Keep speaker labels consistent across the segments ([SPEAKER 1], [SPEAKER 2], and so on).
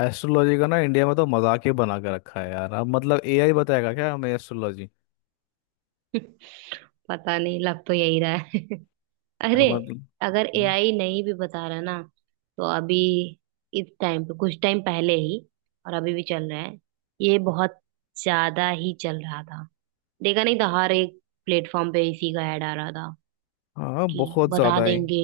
[SPEAKER 1] Astrology का ना India में तो मजाक ही बना के रखा है यार। अब मतलब एआई बताएगा क्या हमें एस्ट्रोलॉजी?
[SPEAKER 2] पता नहीं, लग तो यही रहा है।
[SPEAKER 1] यार
[SPEAKER 2] अरे
[SPEAKER 1] मतलब,
[SPEAKER 2] अगर
[SPEAKER 1] हम्म।
[SPEAKER 2] एआई नहीं भी बता रहा ना तो अभी इस टाइम पे कुछ टाइम पहले ही और अभी भी चल रहा है। ये बहुत ज्यादा ही चल रहा था। देखा नहीं था, हर एक प्लेटफॉर्म पे इसी का ऐड आ रहा था
[SPEAKER 1] हाँ
[SPEAKER 2] कि
[SPEAKER 1] बहुत
[SPEAKER 2] बता
[SPEAKER 1] ज्यादा है।
[SPEAKER 2] देंगे।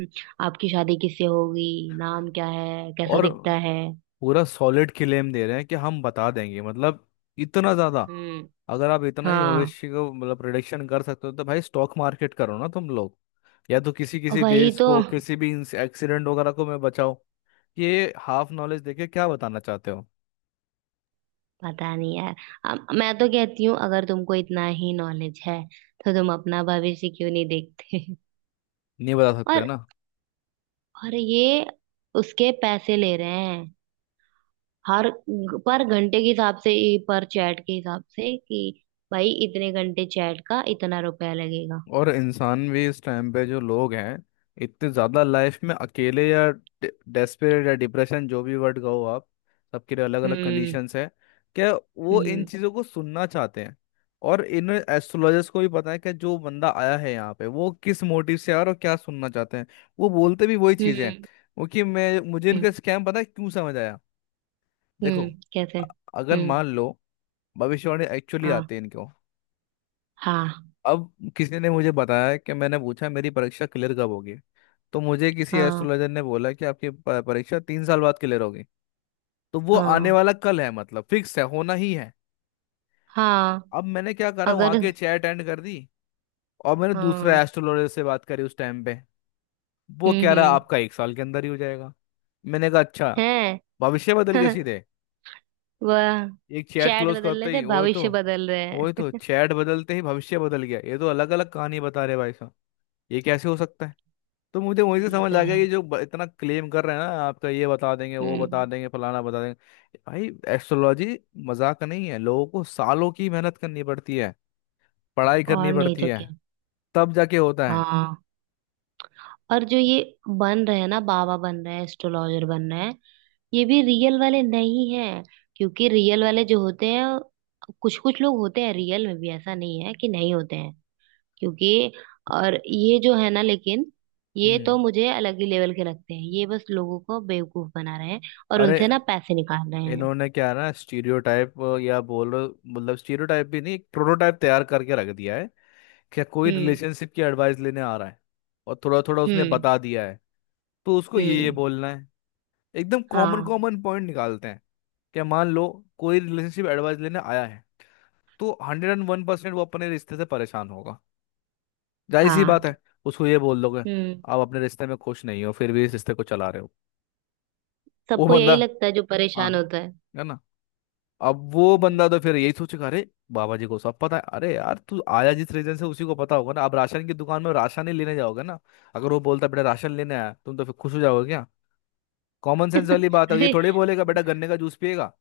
[SPEAKER 2] हम्म। आपकी शादी किससे होगी, नाम क्या है, कैसा
[SPEAKER 1] और
[SPEAKER 2] दिखता है?
[SPEAKER 1] पूरा सॉलिड क्लेम दे रहे हैं कि हम बता देंगे मतलब इतना ज्यादा।
[SPEAKER 2] हम्म।
[SPEAKER 1] अगर आप इतना ही
[SPEAKER 2] हाँ,
[SPEAKER 1] भविष्य को मतलब प्रिडिक्शन कर सकते हो तो भाई स्टॉक मार्केट करो ना तुम लोग। या तो किसी किसी
[SPEAKER 2] वही
[SPEAKER 1] देश
[SPEAKER 2] तो।
[SPEAKER 1] को किसी भी एक्सीडेंट वगैरह को मैं बचाओ। ये हाफ नॉलेज देके क्या बताना चाहते हो?
[SPEAKER 2] पता नहीं यार। मैं तो कहती हूँ अगर तुमको इतना ही नॉलेज है तो तुम अपना भविष्य क्यों नहीं देखते?
[SPEAKER 1] नहीं बता सकते हो
[SPEAKER 2] और
[SPEAKER 1] ना।
[SPEAKER 2] और ये उसके पैसे ले रहे हैं, हर पर घंटे के हिसाब से ही, पर चैट के हिसाब से कि भाई इतने घंटे चैट का इतना रुपया लगेगा।
[SPEAKER 1] और इंसान भी इस टाइम पे जो लोग हैं इतने ज़्यादा
[SPEAKER 2] हम्म।
[SPEAKER 1] लाइफ में अकेले या डेस्परेट या डिप्रेशन जो भी वर्ड कहो आप, सबके लिए अलग अलग
[SPEAKER 2] हम्म।
[SPEAKER 1] कंडीशंस है। क्या वो इन
[SPEAKER 2] हम्म।
[SPEAKER 1] चीज़ों को सुनना चाहते हैं? और इन एस्ट्रोलॉजर्स को भी पता है कि जो बंदा आया है यहाँ पे वो किस मोटिव से आया और क्या सुनना चाहते हैं। वो बोलते भी वही चीज़ें हैं।
[SPEAKER 2] हम्म।
[SPEAKER 1] वो कि मैं मुझे
[SPEAKER 2] हम्म।
[SPEAKER 1] इनका स्कैम पता है क्यों समझ आया। देखो,
[SPEAKER 2] कैसे?
[SPEAKER 1] अ- अगर
[SPEAKER 2] हम्म।
[SPEAKER 1] मान लो भविष्यवाणी एक्चुअली
[SPEAKER 2] हाँ।
[SPEAKER 1] आती है इनको।
[SPEAKER 2] हाँ।
[SPEAKER 1] अब किसी ने मुझे बताया कि मैंने पूछा मेरी परीक्षा क्लियर कब होगी? तो मुझे किसी
[SPEAKER 2] हाँ।
[SPEAKER 1] एस्ट्रोलॉजर ने बोला कि आपकी परीक्षा 3 साल बाद क्लियर होगी। तो वो आने
[SPEAKER 2] हाँ।
[SPEAKER 1] वाला कल है मतलब फिक्स है होना ही है।
[SPEAKER 2] हाँ।
[SPEAKER 1] अब मैंने क्या करा,
[SPEAKER 2] अगर।
[SPEAKER 1] वहाँ की चैट एंड कर दी। और मैंने दूसरा
[SPEAKER 2] हाँ।
[SPEAKER 1] एस्ट्रोलॉजर से बात करी उस टाइम पे। वो कह
[SPEAKER 2] हम्म।
[SPEAKER 1] रहा
[SPEAKER 2] हम्म।
[SPEAKER 1] आपका 1 साल के अंदर ही हो जाएगा। मैंने कहा अच्छा।
[SPEAKER 2] है।
[SPEAKER 1] भविष्य बदल गया सीधे,
[SPEAKER 2] वह
[SPEAKER 1] एक चैट
[SPEAKER 2] चैट
[SPEAKER 1] क्लोज
[SPEAKER 2] बदल रहे
[SPEAKER 1] करते ही।
[SPEAKER 2] थे,
[SPEAKER 1] वो तो
[SPEAKER 2] भविष्य बदल रहे
[SPEAKER 1] वो तो
[SPEAKER 2] हैं।
[SPEAKER 1] चैट बदलते ही भविष्य बदल गया, ये तो अलग अलग कहानी बता रहे भाई। ये कैसे हो सकता है? तो मुझे वहीं से
[SPEAKER 2] ये
[SPEAKER 1] समझ
[SPEAKER 2] तो
[SPEAKER 1] आ गया
[SPEAKER 2] है।
[SPEAKER 1] कि जो इतना क्लेम कर रहे हैं ना आपका ये बता देंगे वो बता
[SPEAKER 2] हम्म।
[SPEAKER 1] देंगे फलाना बता देंगे। भाई एस्ट्रोलॉजी मजाक नहीं है, लोगों को सालों की मेहनत करनी पड़ती है, पढ़ाई करनी
[SPEAKER 2] और नहीं
[SPEAKER 1] पड़ती
[SPEAKER 2] तो क्या।
[SPEAKER 1] है, तब जाके होता है।
[SPEAKER 2] हाँ। और जो ये बन रहे हैं ना, बाबा बन रहे हैं, एस्ट्रोलॉजर बन रहे हैं, ये भी रियल वाले नहीं हैं। क्योंकि रियल वाले जो होते हैं, कुछ कुछ लोग होते हैं रियल में भी, ऐसा नहीं है कि नहीं होते हैं। क्योंकि और ये जो है ना, लेकिन ये तो
[SPEAKER 1] हम्म।
[SPEAKER 2] मुझे अलग ही लेवल के लगते हैं, ये बस लोगों को बेवकूफ बना रहे हैं और
[SPEAKER 1] अरे,
[SPEAKER 2] उनसे ना पैसे निकाल रहे हैं।
[SPEAKER 1] इन्होंने क्या है ना, स्टीरियोटाइप या बोलो मतलब स्टीरियोटाइप भी नहीं, एक प्रोटोटाइप तैयार करके रख दिया है। क्या कोई
[SPEAKER 2] हम्म।
[SPEAKER 1] रिलेशनशिप की एडवाइस लेने आ रहा है और थोड़ा थोड़ा उसने
[SPEAKER 2] हम्म।
[SPEAKER 1] बता दिया है, तो उसको ये
[SPEAKER 2] हम्म।
[SPEAKER 1] बोलना है। एकदम कॉमन
[SPEAKER 2] हाँ।
[SPEAKER 1] कॉमन पॉइंट निकालते हैं। क्या मान लो कोई रिलेशनशिप एडवाइस लेने आया है, तो 101% वो अपने रिश्ते से परेशान होगा, जाहिर सी
[SPEAKER 2] हाँ।
[SPEAKER 1] बात है। उसको ये बोल दोगे
[SPEAKER 2] हम्म।
[SPEAKER 1] आप अपने रिश्ते में खुश नहीं हो फिर भी इस रिश्ते को चला रहे हो। वो
[SPEAKER 2] सबको
[SPEAKER 1] बंदा,
[SPEAKER 2] यही लगता है जो परेशान
[SPEAKER 1] हाँ,
[SPEAKER 2] होता है।
[SPEAKER 1] है ना। अब वो
[SPEAKER 2] हम्म।
[SPEAKER 1] बंदा तो फिर यही सोचेगा अरे बाबा जी को सब पता है। अरे यार तू आया जिस रीजन से उसी को पता होगा ना। आप राशन की दुकान में राशन ही लेने जाओगे ना। अगर वो बोलता बेटा राशन लेने आया तुम तो फिर खुश हो जाओगे क्या? कॉमन सेंस वाली बात है, ये
[SPEAKER 2] अरे।
[SPEAKER 1] थोड़ी बोलेगा बेटा गन्ने का जूस पिएगा।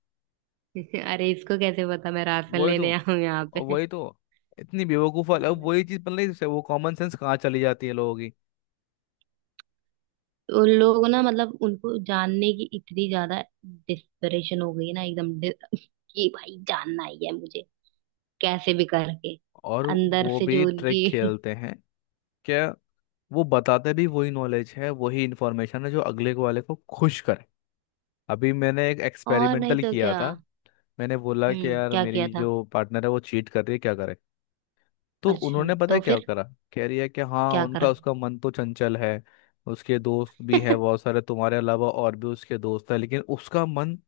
[SPEAKER 2] अरे इसको कैसे पता मैं राशन
[SPEAKER 1] वही तो
[SPEAKER 2] लेने आऊं यहाँ पे?
[SPEAKER 1] वही तो इतनी बेवकूफ़ वाली-
[SPEAKER 2] हाँ
[SPEAKER 1] अब
[SPEAKER 2] भाई।
[SPEAKER 1] वही चीज़ मतलब इससे वो कॉमन सेंस कहाँ चली जाती है लोगों की।
[SPEAKER 2] उन लोग ना, मतलब उनको जानने की इतनी ज्यादा डिस्परेशन हो गई ना, एकदम कि भाई जानना ही है मुझे, कैसे भी करके
[SPEAKER 1] और
[SPEAKER 2] अंदर
[SPEAKER 1] वो
[SPEAKER 2] से
[SPEAKER 1] भी
[SPEAKER 2] जो
[SPEAKER 1] ट्रिक
[SPEAKER 2] उनकी।
[SPEAKER 1] खेलते हैं क्या? वो बताते भी वही नॉलेज है वही इंफॉर्मेशन है जो अगले को वाले को खुश करे। अभी मैंने एक
[SPEAKER 2] और नहीं
[SPEAKER 1] एक्सपेरिमेंटल
[SPEAKER 2] तो
[SPEAKER 1] किया
[SPEAKER 2] क्या।
[SPEAKER 1] था। मैंने बोला कि
[SPEAKER 2] हम्म।
[SPEAKER 1] यार
[SPEAKER 2] क्या किया
[SPEAKER 1] मेरी
[SPEAKER 2] था?
[SPEAKER 1] जो पार्टनर है वो चीट कर रही है क्या करे? तो
[SPEAKER 2] अच्छा
[SPEAKER 1] उन्होंने पता है
[SPEAKER 2] तो
[SPEAKER 1] क्या
[SPEAKER 2] फिर
[SPEAKER 1] करा, कह रही है कि हाँ
[SPEAKER 2] क्या
[SPEAKER 1] उनका
[SPEAKER 2] करा?
[SPEAKER 1] उसका मन तो चंचल है, उसके दोस्त भी है बहुत सारे तुम्हारे अलावा और भी उसके दोस्त है लेकिन उसका मन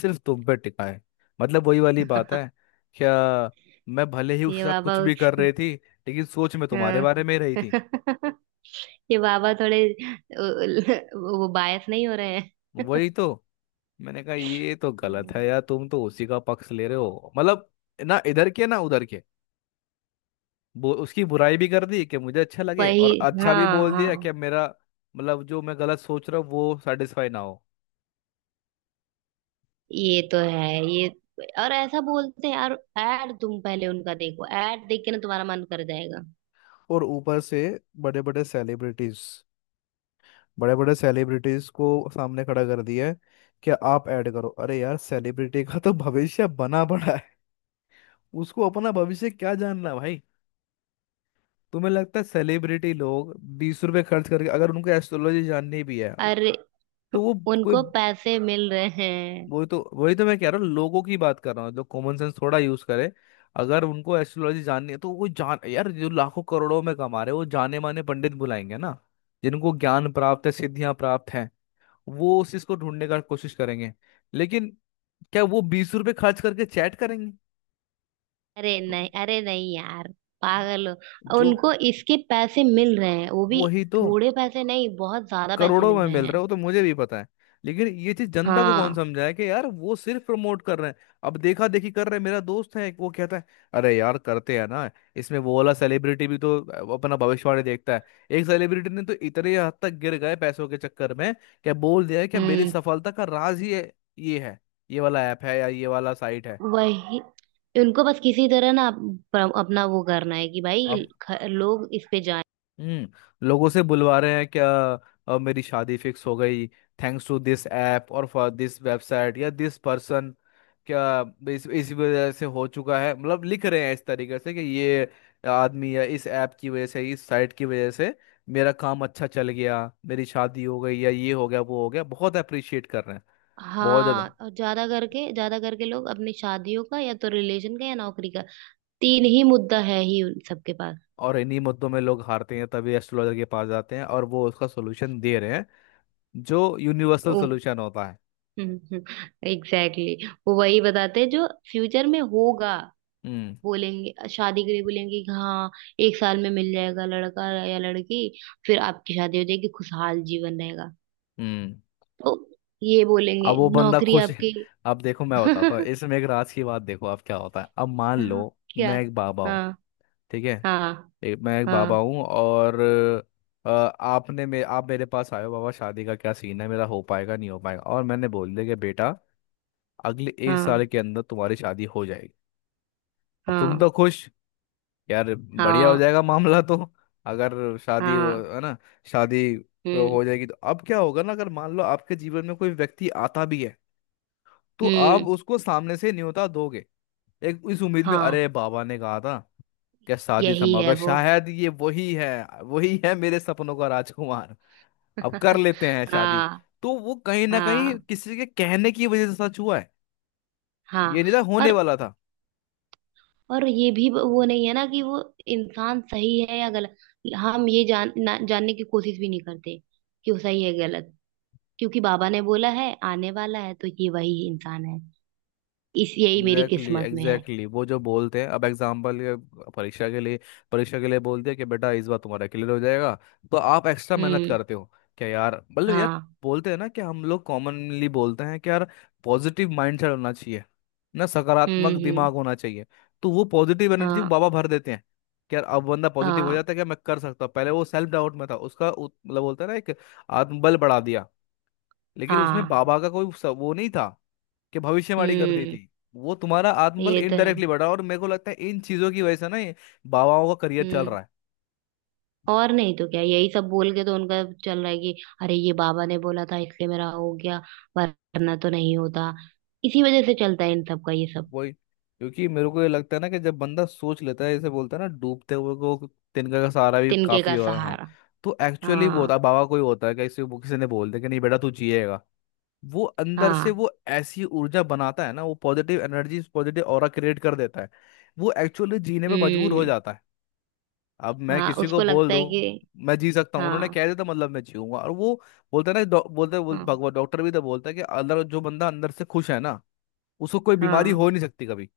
[SPEAKER 1] सिर्फ तुम पे टिका है। मतलब वही वाली बात है क्या, मैं भले ही उसके
[SPEAKER 2] ये
[SPEAKER 1] साथ
[SPEAKER 2] बाबा
[SPEAKER 1] कुछ भी
[SPEAKER 2] उस।
[SPEAKER 1] कर रही थी लेकिन सोच में तुम्हारे
[SPEAKER 2] हाँ।
[SPEAKER 1] बारे में ही रही थी।
[SPEAKER 2] ये बाबा थोड़े वो बायस नहीं हो रहे हैं।
[SPEAKER 1] वही तो, मैंने कहा ये तो गलत
[SPEAKER 2] हम्म।
[SPEAKER 1] है यार, तुम तो उसी का पक्ष ले रहे हो मतलब। ना इधर के ना उधर के। वो उसकी बुराई भी कर दी कि मुझे अच्छा लगे
[SPEAKER 2] वही।
[SPEAKER 1] और अच्छा भी
[SPEAKER 2] हाँ।
[SPEAKER 1] बोल दिया
[SPEAKER 2] हाँ।
[SPEAKER 1] कि मेरा मतलब जो मैं गलत सोच रहा हूँ वो सेटिस्फाई ना हो।
[SPEAKER 2] ये तो है ये। और ऐसा बोलते हैं यार, ऐड तुम पहले उनका देखो, ऐड देख के ना तुम्हारा मन कर जाएगा।
[SPEAKER 1] और ऊपर से बड़े बड़े सेलिब्रिटीज, बड़े बड़े सेलिब्रिटीज को सामने खड़ा कर दिया है कि आप ऐड करो। अरे यार सेलिब्रिटी का तो भविष्य बना पड़ा है, उसको अपना भविष्य क्या जानना भाई। तुम्हें लगता है सेलिब्रिटी लोग 20 रुपए खर्च करके अगर उनको एस्ट्रोलॉजी जाननी भी है
[SPEAKER 2] अरे
[SPEAKER 1] तो वो कोई,
[SPEAKER 2] उनको पैसे मिल रहे हैं।
[SPEAKER 1] वही तो मैं कह रहा हूँ, लोगों की बात कर रहा हूँ जो कॉमन सेंस थोड़ा यूज करे। अगर उनको एस्ट्रोलॉजी जाननी है तो वो जान, यार जो लाखों करोड़ों में कमा रहे हैं, वो जाने माने पंडित बुलाएंगे ना, जिनको ज्ञान प्राप्त है सिद्धियां प्राप्त हैं। वो उस चीज को ढूंढने का कोशिश करेंगे। लेकिन क्या वो 20 रुपए खर्च करके चैट करेंगे?
[SPEAKER 2] अरे नहीं, अरे नहीं यार, पागल हो,
[SPEAKER 1] जो
[SPEAKER 2] उनको इसके पैसे मिल रहे हैं वो भी।
[SPEAKER 1] वही तो
[SPEAKER 2] थोड़े पैसे नहीं, बहुत ज्यादा पैसे
[SPEAKER 1] करोड़ों
[SPEAKER 2] मिल
[SPEAKER 1] में
[SPEAKER 2] रहे
[SPEAKER 1] मिल
[SPEAKER 2] हैं।
[SPEAKER 1] रहा है वो तो मुझे भी पता है। लेकिन ये चीज जनता को कौन
[SPEAKER 2] हाँ।
[SPEAKER 1] समझाए कि यार वो सिर्फ प्रमोट कर रहे हैं। अब देखा देखी कर रहे हैं। मेरा दोस्त है वो कहता है अरे यार करते हैं ना, इसमें वो वाला सेलिब्रिटी भी तो अपना भविष्यवाणी देखता है। एक सेलिब्रिटी ने तो इतने हद तक गिर गए पैसों के चक्कर में, क्या बोल दिया है कि मेरी सफलता का राज ही है ये है, ये वाला ऐप है या ये वाला साइट है।
[SPEAKER 2] वही। उनको बस किसी तरह ना अपना वो करना है कि भाई
[SPEAKER 1] अब
[SPEAKER 2] लोग इस पे जाएं।
[SPEAKER 1] हम्म, लोगों से बुलवा रहे हैं क्या? अब मेरी शादी फिक्स हो गई, थैंक्स टू दिस ऐप और फॉर दिस वेबसाइट या दिस पर्सन। क्या इस वजह से हो चुका है, मतलब लिख रहे हैं इस तरीके से कि ये आदमी या इस ऐप की वजह से इस साइट की वजह से मेरा काम अच्छा चल गया, मेरी शादी हो गई या ये हो गया वो हो गया, बहुत अप्रिशिएट कर रहे हैं। बहुत
[SPEAKER 2] हाँ।
[SPEAKER 1] ज़्यादा।
[SPEAKER 2] और ज्यादा करके लोग अपनी शादियों का या तो रिलेशन का या नौकरी का। तीन ही मुद्दा है ही उन सबके पास।
[SPEAKER 1] और इन्हीं मुद्दों में लोग हारते हैं तभी एस्ट्रोलॉजर के पास जाते हैं और वो उसका सोल्यूशन दे रहे हैं जो यूनिवर्सल
[SPEAKER 2] वो
[SPEAKER 1] सोल्यूशन होता है।
[SPEAKER 2] Exactly exactly। वो वही बताते हैं जो फ्यूचर में होगा।
[SPEAKER 1] हम्म
[SPEAKER 2] बोलेंगे शादी के लिए, बोलेंगे कि हाँ एक साल में मिल जाएगा लड़का या लड़की, फिर आपकी शादी हो जाएगी, खुशहाल जीवन रहेगा।
[SPEAKER 1] हम्म।
[SPEAKER 2] तो ये बोलेंगे
[SPEAKER 1] अब वो बंदा
[SPEAKER 2] नौकरी
[SPEAKER 1] खुश है।
[SPEAKER 2] आपकी।
[SPEAKER 1] अब देखो मैं बताता हूँ इस मेघराज की बात, देखो अब क्या होता है। अब मान लो
[SPEAKER 2] हाँ, क्या।
[SPEAKER 1] मैं एक बाबा हूँ,
[SPEAKER 2] हाँ।
[SPEAKER 1] ठीक है।
[SPEAKER 2] हाँ।
[SPEAKER 1] एक मैं एक बाबा
[SPEAKER 2] हाँ।
[SPEAKER 1] हूँ और आपने मे आप मेरे पास आए हो, बाबा शादी का क्या सीन है, मेरा हो पाएगा नहीं हो पाएगा? और मैंने बोल दिया कि बेटा अगले एक
[SPEAKER 2] हाँ।
[SPEAKER 1] साल के अंदर तुम्हारी शादी हो जाएगी। अब तुम
[SPEAKER 2] हाँ।
[SPEAKER 1] तो खुश, यार बढ़िया हो
[SPEAKER 2] हाँ।
[SPEAKER 1] जाएगा मामला तो। अगर
[SPEAKER 2] हाँ।
[SPEAKER 1] है ना, शादी
[SPEAKER 2] हम्म।
[SPEAKER 1] हो जाएगी तो अब क्या होगा ना, अगर मान लो आपके जीवन में कोई व्यक्ति आता भी है तो
[SPEAKER 2] हम्म।
[SPEAKER 1] आप उसको सामने से न्योता दोगे, एक इस उम्मीद में
[SPEAKER 2] हाँ,
[SPEAKER 1] अरे बाबा ने कहा था। क्या शादी
[SPEAKER 2] यही
[SPEAKER 1] संभव
[SPEAKER 2] है
[SPEAKER 1] है,
[SPEAKER 2] वो।
[SPEAKER 1] शायद ये वही है, वही है मेरे सपनों का राजकुमार, अब कर लेते हैं शादी।
[SPEAKER 2] हाँ।
[SPEAKER 1] तो वो कहीं ना कहीं
[SPEAKER 2] हाँ।
[SPEAKER 1] किसी के कहने की वजह से सच हुआ है,
[SPEAKER 2] हाँ।
[SPEAKER 1] ये नहीं था
[SPEAKER 2] और
[SPEAKER 1] होने वाला था।
[SPEAKER 2] और ये भी वो नहीं है ना कि वो इंसान सही है या गलत, हम ये जान ना, जानने की कोशिश भी नहीं करते कि वो सही है गलत, क्योंकि बाबा ने बोला है आने वाला है तो ये वही इंसान है, इस यही मेरी
[SPEAKER 1] एग्जैक्टली exactly,
[SPEAKER 2] किस्मत में है।
[SPEAKER 1] Exactly exactly। वो जो बोलते हैं अब एग्जाम्पल के, परीक्षा के लिए, परीक्षा के लिए बोलते हैं कि बेटा इस बार तुम्हारा क्लियर हो जाएगा तो आप एक्स्ट्रा मेहनत
[SPEAKER 2] हम्म।
[SPEAKER 1] करते हो। क्या यार मतलब यार,
[SPEAKER 2] हाँ।
[SPEAKER 1] बोलते हैं ना कि हम लोग कॉमनली बोलते हैं कि यार पॉजिटिव माइंडसेट होना चाहिए ना,
[SPEAKER 2] हम्म।
[SPEAKER 1] सकारात्मक
[SPEAKER 2] हम्म।
[SPEAKER 1] दिमाग होना चाहिए। तो वो पॉजिटिव एनर्जी
[SPEAKER 2] हाँ।
[SPEAKER 1] बाबा भर देते हैं कि यार, अब बंदा पॉजिटिव हो
[SPEAKER 2] हाँ।
[SPEAKER 1] जाता है कि मैं कर सकता हूँ, पहले वो सेल्फ डाउट में था, उसका मतलब बोलते हैं ना एक आत्मबल बढ़ा दिया। लेकिन उसमें
[SPEAKER 2] हाँ।
[SPEAKER 1] बाबा का कोई वो नहीं था कि भविष्यवाणी कर दी
[SPEAKER 2] हम्म।
[SPEAKER 1] थी। वो तुम्हारा आत्मबल
[SPEAKER 2] ये तो है।
[SPEAKER 1] इनडायरेक्टली बढ़ा, और मेरे को लगता है इन चीजों की वजह से ना ये बाबाओं का करियर चल
[SPEAKER 2] हम्म।
[SPEAKER 1] रहा है।
[SPEAKER 2] और नहीं तो क्या, यही सब बोल के तो उनका चल रहा है कि अरे ये बाबा ने बोला था इसलिए मेरा हो गया, वरना तो नहीं होता। इसी वजह से चलता है इन सब का ये सब।
[SPEAKER 1] वही, क्योंकि मेरे को ये लगता है ना कि जब बंदा सोच लेता है जैसे बोलता है ना डूबते हुए को तिनका का सहारा भी
[SPEAKER 2] तिनके का
[SPEAKER 1] काफी हुआ, हाँ।
[SPEAKER 2] सहारा।
[SPEAKER 1] तो एक्चुअली वो
[SPEAKER 2] हाँ।
[SPEAKER 1] होता है बाबा कोई होता है कि किसी वो किसी ने बोल दिया कि नहीं बेटा तू जिएगा, वो अंदर से
[SPEAKER 2] हाँ।
[SPEAKER 1] वो ऐसी ऊर्जा बनाता है ना वो positive energy positive aura create कर देता है, वो एक्चुअली जीने पे मजबूर हो
[SPEAKER 2] हम्म।
[SPEAKER 1] जाता है। अब मैं
[SPEAKER 2] हाँ,
[SPEAKER 1] किसी को
[SPEAKER 2] उसको
[SPEAKER 1] बोल
[SPEAKER 2] लगता है
[SPEAKER 1] दूं
[SPEAKER 2] कि।
[SPEAKER 1] मैं जी सकता हूँ, उन्होंने
[SPEAKER 2] हाँ।
[SPEAKER 1] कह दिया था मतलब मैं जीऊंगा। और वो बोलता है ना बोलता है बोल,
[SPEAKER 2] हाँ।
[SPEAKER 1] भगवान डॉक्टर भी तो बोलता है कि अगर जो बंदा अंदर से खुश है ना उसको कोई बीमारी
[SPEAKER 2] हाँ।
[SPEAKER 1] हो नहीं सकती कभी।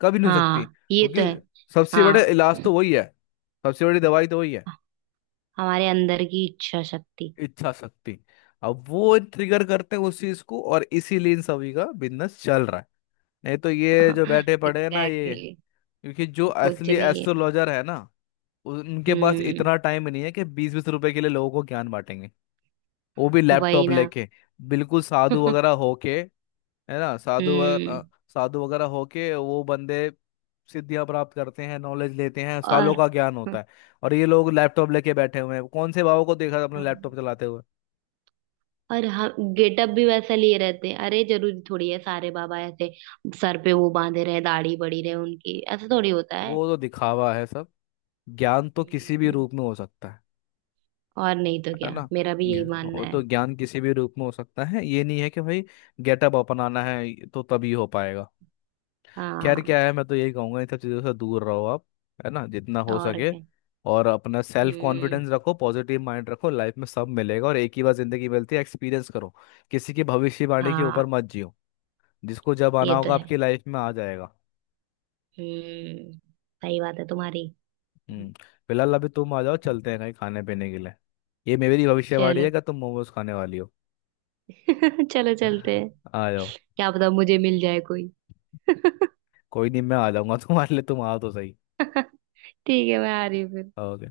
[SPEAKER 1] कभी नहीं हो सकती,
[SPEAKER 2] हाँ ये तो
[SPEAKER 1] क्योंकि
[SPEAKER 2] है।
[SPEAKER 1] सबसे बड़ा
[SPEAKER 2] हाँ।
[SPEAKER 1] इलाज तो वही है, सबसे बड़ी दवाई तो वही है,
[SPEAKER 2] हमारे अंदर की इच्छा शक्ति।
[SPEAKER 1] इच्छा शक्ति। अब वो ट्रिगर करते हैं उस चीज को और इसीलिए इन सभी का बिजनेस चल रहा है। नहीं तो ये जो बैठे
[SPEAKER 2] एग्जैक्टली
[SPEAKER 1] पड़े हैं ना ये, क्योंकि जो
[SPEAKER 2] exactly, कुछ
[SPEAKER 1] असली
[SPEAKER 2] नहीं है।
[SPEAKER 1] एस्ट्रोलॉजर है ना उनके पास
[SPEAKER 2] हम्म।
[SPEAKER 1] इतना टाइम नहीं है कि बीस बीस रुपए के लिए लोगों को ज्ञान बांटेंगे वो भी
[SPEAKER 2] वही
[SPEAKER 1] लैपटॉप
[SPEAKER 2] ना।
[SPEAKER 1] लेके, बिल्कुल साधु वगैरह होके, है ना? साधु
[SPEAKER 2] हम्म।
[SPEAKER 1] वगैरह, साधु वगैरह होके वो बंदे सिद्धियां प्राप्त करते हैं, नॉलेज लेते हैं, सालों
[SPEAKER 2] और।
[SPEAKER 1] का ज्ञान होता है। और ये लोग लैपटॉप लेके बैठे हुए हैं, कौन से बाबा को देखा अपने लैपटॉप
[SPEAKER 2] हम्म।
[SPEAKER 1] चलाते हुए?
[SPEAKER 2] और हम गेटअप भी वैसा लिए रहते हैं, अरे जरूरी थोड़ी है सारे बाबा ऐसे सर पे वो बांधे रहे, दाढ़ी बड़ी रहे उनकी, ऐसा थोड़ी होता है।
[SPEAKER 1] वो तो दिखावा है सब, ज्ञान तो किसी भी
[SPEAKER 2] हम्म।
[SPEAKER 1] रूप में हो सकता है।
[SPEAKER 2] और नहीं तो
[SPEAKER 1] है
[SPEAKER 2] क्या,
[SPEAKER 1] ना,
[SPEAKER 2] मेरा भी यही
[SPEAKER 1] ज्ञान-
[SPEAKER 2] मानना
[SPEAKER 1] वो
[SPEAKER 2] है।
[SPEAKER 1] तो ज्ञान किसी भी रूप में हो सकता है, ये नहीं है कि भाई गेटअप अपनाना है तो तभी हो पाएगा। खैर
[SPEAKER 2] हाँ।
[SPEAKER 1] क्या है, मैं तो यही कहूंगा इन सब चीज़ों से दूर रहो आप, है ना, जितना हो
[SPEAKER 2] और
[SPEAKER 1] सके।
[SPEAKER 2] क्या।
[SPEAKER 1] और अपना सेल्फ
[SPEAKER 2] हम्म।
[SPEAKER 1] कॉन्फिडेंस रखो पॉजिटिव माइंड रखो, लाइफ में सब मिलेगा, और एक ही बार जिंदगी मिलती है, एक्सपीरियंस करो। किसी की भविष्यवाणी के
[SPEAKER 2] हाँ।
[SPEAKER 1] ऊपर मत जियो, जिसको जब
[SPEAKER 2] ये
[SPEAKER 1] आना
[SPEAKER 2] तो
[SPEAKER 1] होगा
[SPEAKER 2] है।
[SPEAKER 1] आपकी लाइफ में आ जाएगा।
[SPEAKER 2] हम्म। सही बात है तुम्हारी।
[SPEAKER 1] हम्म। फिलहाल अभी तुम आ जाओ, चलते हैं कहीं खाने पीने के लिए, ये मेरी भविष्यवाणी
[SPEAKER 2] चलो।
[SPEAKER 1] है कि तुम मोमोज खाने वाली हो।
[SPEAKER 2] चलो, चलते हैं।
[SPEAKER 1] आ जाओ।
[SPEAKER 2] क्या पता मुझे मिल जाए कोई। ठीक
[SPEAKER 1] कोई नहीं, मैं आ जाऊंगा तुम्हारे लिए, तुम आओ तो सही।
[SPEAKER 2] है, मैं आ रही हूँ फिर।
[SPEAKER 1] ओके।